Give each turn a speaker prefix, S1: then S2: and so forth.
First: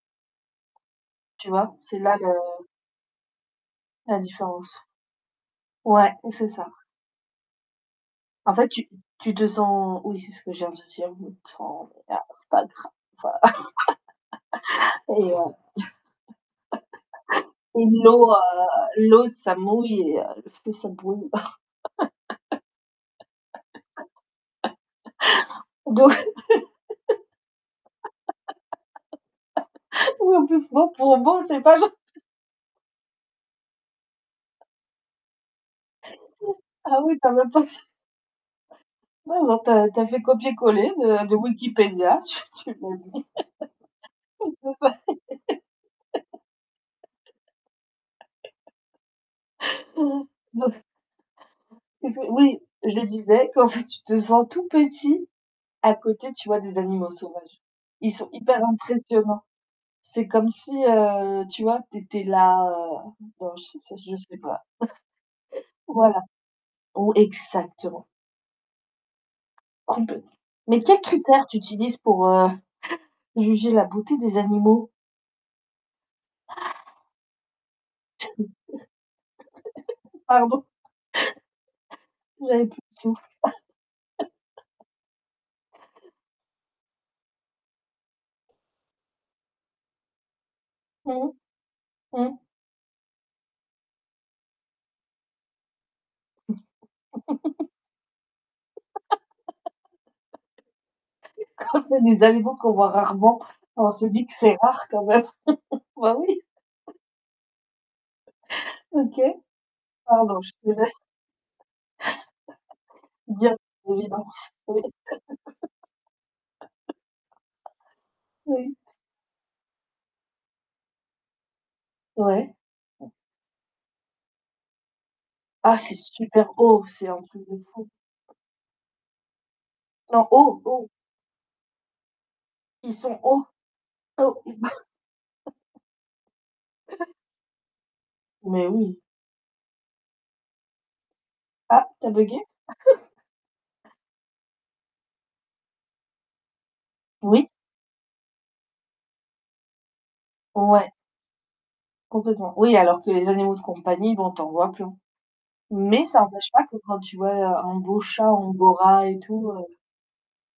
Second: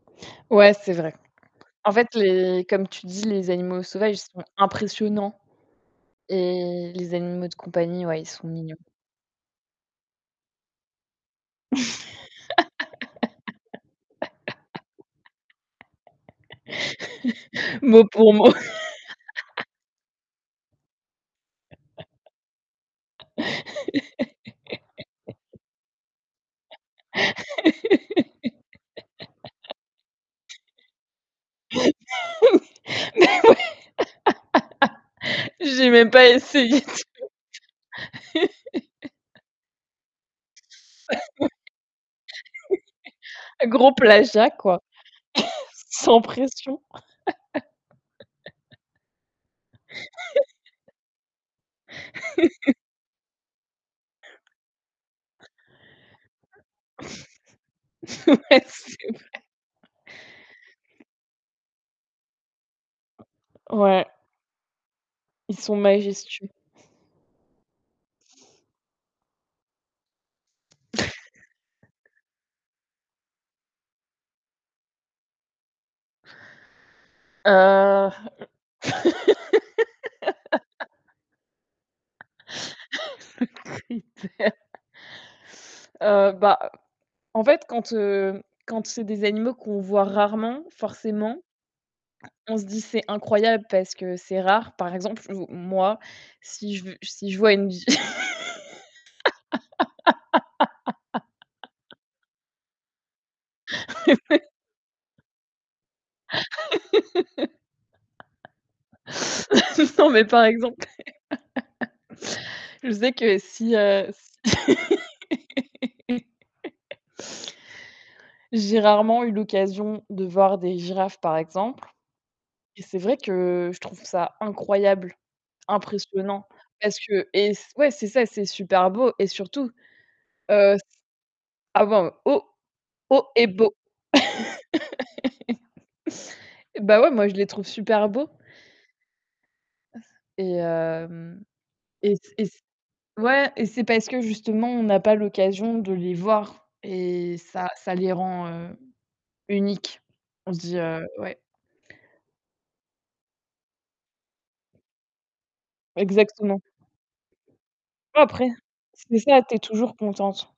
S1: Ouais, c'est vrai.
S2: Tu vois,
S1: En
S2: c'est
S1: fait,
S2: là
S1: les
S2: le
S1: comme tu dis, les animaux sauvages ils
S2: la
S1: sont
S2: différence.
S1: impressionnants
S2: Ouais, c'est ça.
S1: et les animaux de compagnie, ouais, ils sont
S2: En fait,
S1: mignons.
S2: tu tu te sens oui, c'est ce que je viens te dire, tu te sens ah c'est pas grave et heu, et
S1: Mot
S2: l'eau,
S1: pour mot.
S2: heu, l'eau ça mouille et heu, le feu ça brûle. D'eau oui en plus mot pour mot c'est pas genre
S1: Mais oui! J'ai même pas essayé de
S2: Ah oui tu avais pas s Ouais non, tu as tu as fait copié collé de de Wikipedia, tu tu l'as dit.
S1: Oui. Oui. Gros plagiat
S2: Ah ça
S1: quoi,
S2: c'est
S1: sans pression.
S2: mmh mh, donc, qu'est-ce que oui. Je disais qu'en fait, tu te sens tout petit à côté, tu vois, des animaux sauvages. Ils sont
S1: Ouais,
S2: hyper
S1: c'est vrai.
S2: impressionnants. C'est comme si, heu, tu vois, tu étais là, heu, dans, je sais
S1: Ouais.
S2: je sais pas.
S1: Ils sont
S2: Voilà.
S1: majestueux.
S2: Au exactement. Complèt mais quels critères tu utilises, pour, heu, juger la beauté des animaux?
S1: Heu
S2: Pardon. J'avais plus de souffle.
S1: le critère. Heu, bah, en fait, quand, heu, quand c'est des animaux qu'on voit rarement,
S2: Mmh.
S1: forcément
S2: Mmh.
S1: on se dit: «C'est incroyable, parce que c'est rare». Par exemple, ou moi, si je v si je vois une vi
S2: Quand c'est des animaux qu'on voit rarement, on se
S1: Mais
S2: dit que
S1: ouais.
S2: c'est rare quand même. Bah oui. OK.
S1: Non, mais
S2: Pardon,
S1: par
S2: je te
S1: exemple,
S2: laisse
S1: je sais que
S2: dire
S1: si,
S2: des
S1: heu, s
S2: évidences. Oui. Oui.
S1: J'ai rarement eu l'occasion de voir des girafes par exemple
S2: Ouais.
S1: et c'est
S2: [unintelligible]
S1: vrai que je trouve ça incroyable,
S2: Ah c'est
S1: impressionnant.
S2: super haut,
S1: Parce
S2: c'est un
S1: que et
S2: truc de
S1: s
S2: fou.
S1: ouais, c'est ça, c'est super beau et surtout,
S2: Non, haut!
S1: heu, s
S2: Haut.
S1: avant haut
S2: Ils sont
S1: haut
S2: hauts.
S1: et beau.
S2: Hauts
S1: Eh bah ouais, moi, je les trouve super beaux
S2: Mais oui.
S1: et hem
S2: Ah, tu as
S1: et c
S2: buggé?
S1: et c ouais et c'est parce que justement, on n'a pas l'occasion de les voir et
S2: Oui.
S1: ça ça les rend, heu, uniques. On se dit,
S2: Ouais.
S1: heu ouais.
S2: Complètement. Oui, alors que les animaux de compagnie, bon, tu en vois plein. Mais ça empêche
S1: Exactement.
S2: pas que quand tu vois un un beau chat
S1: Après
S2: angora et
S1: c'est ça,
S2: tout,
S1: tu es
S2: heu
S1: toujours contente.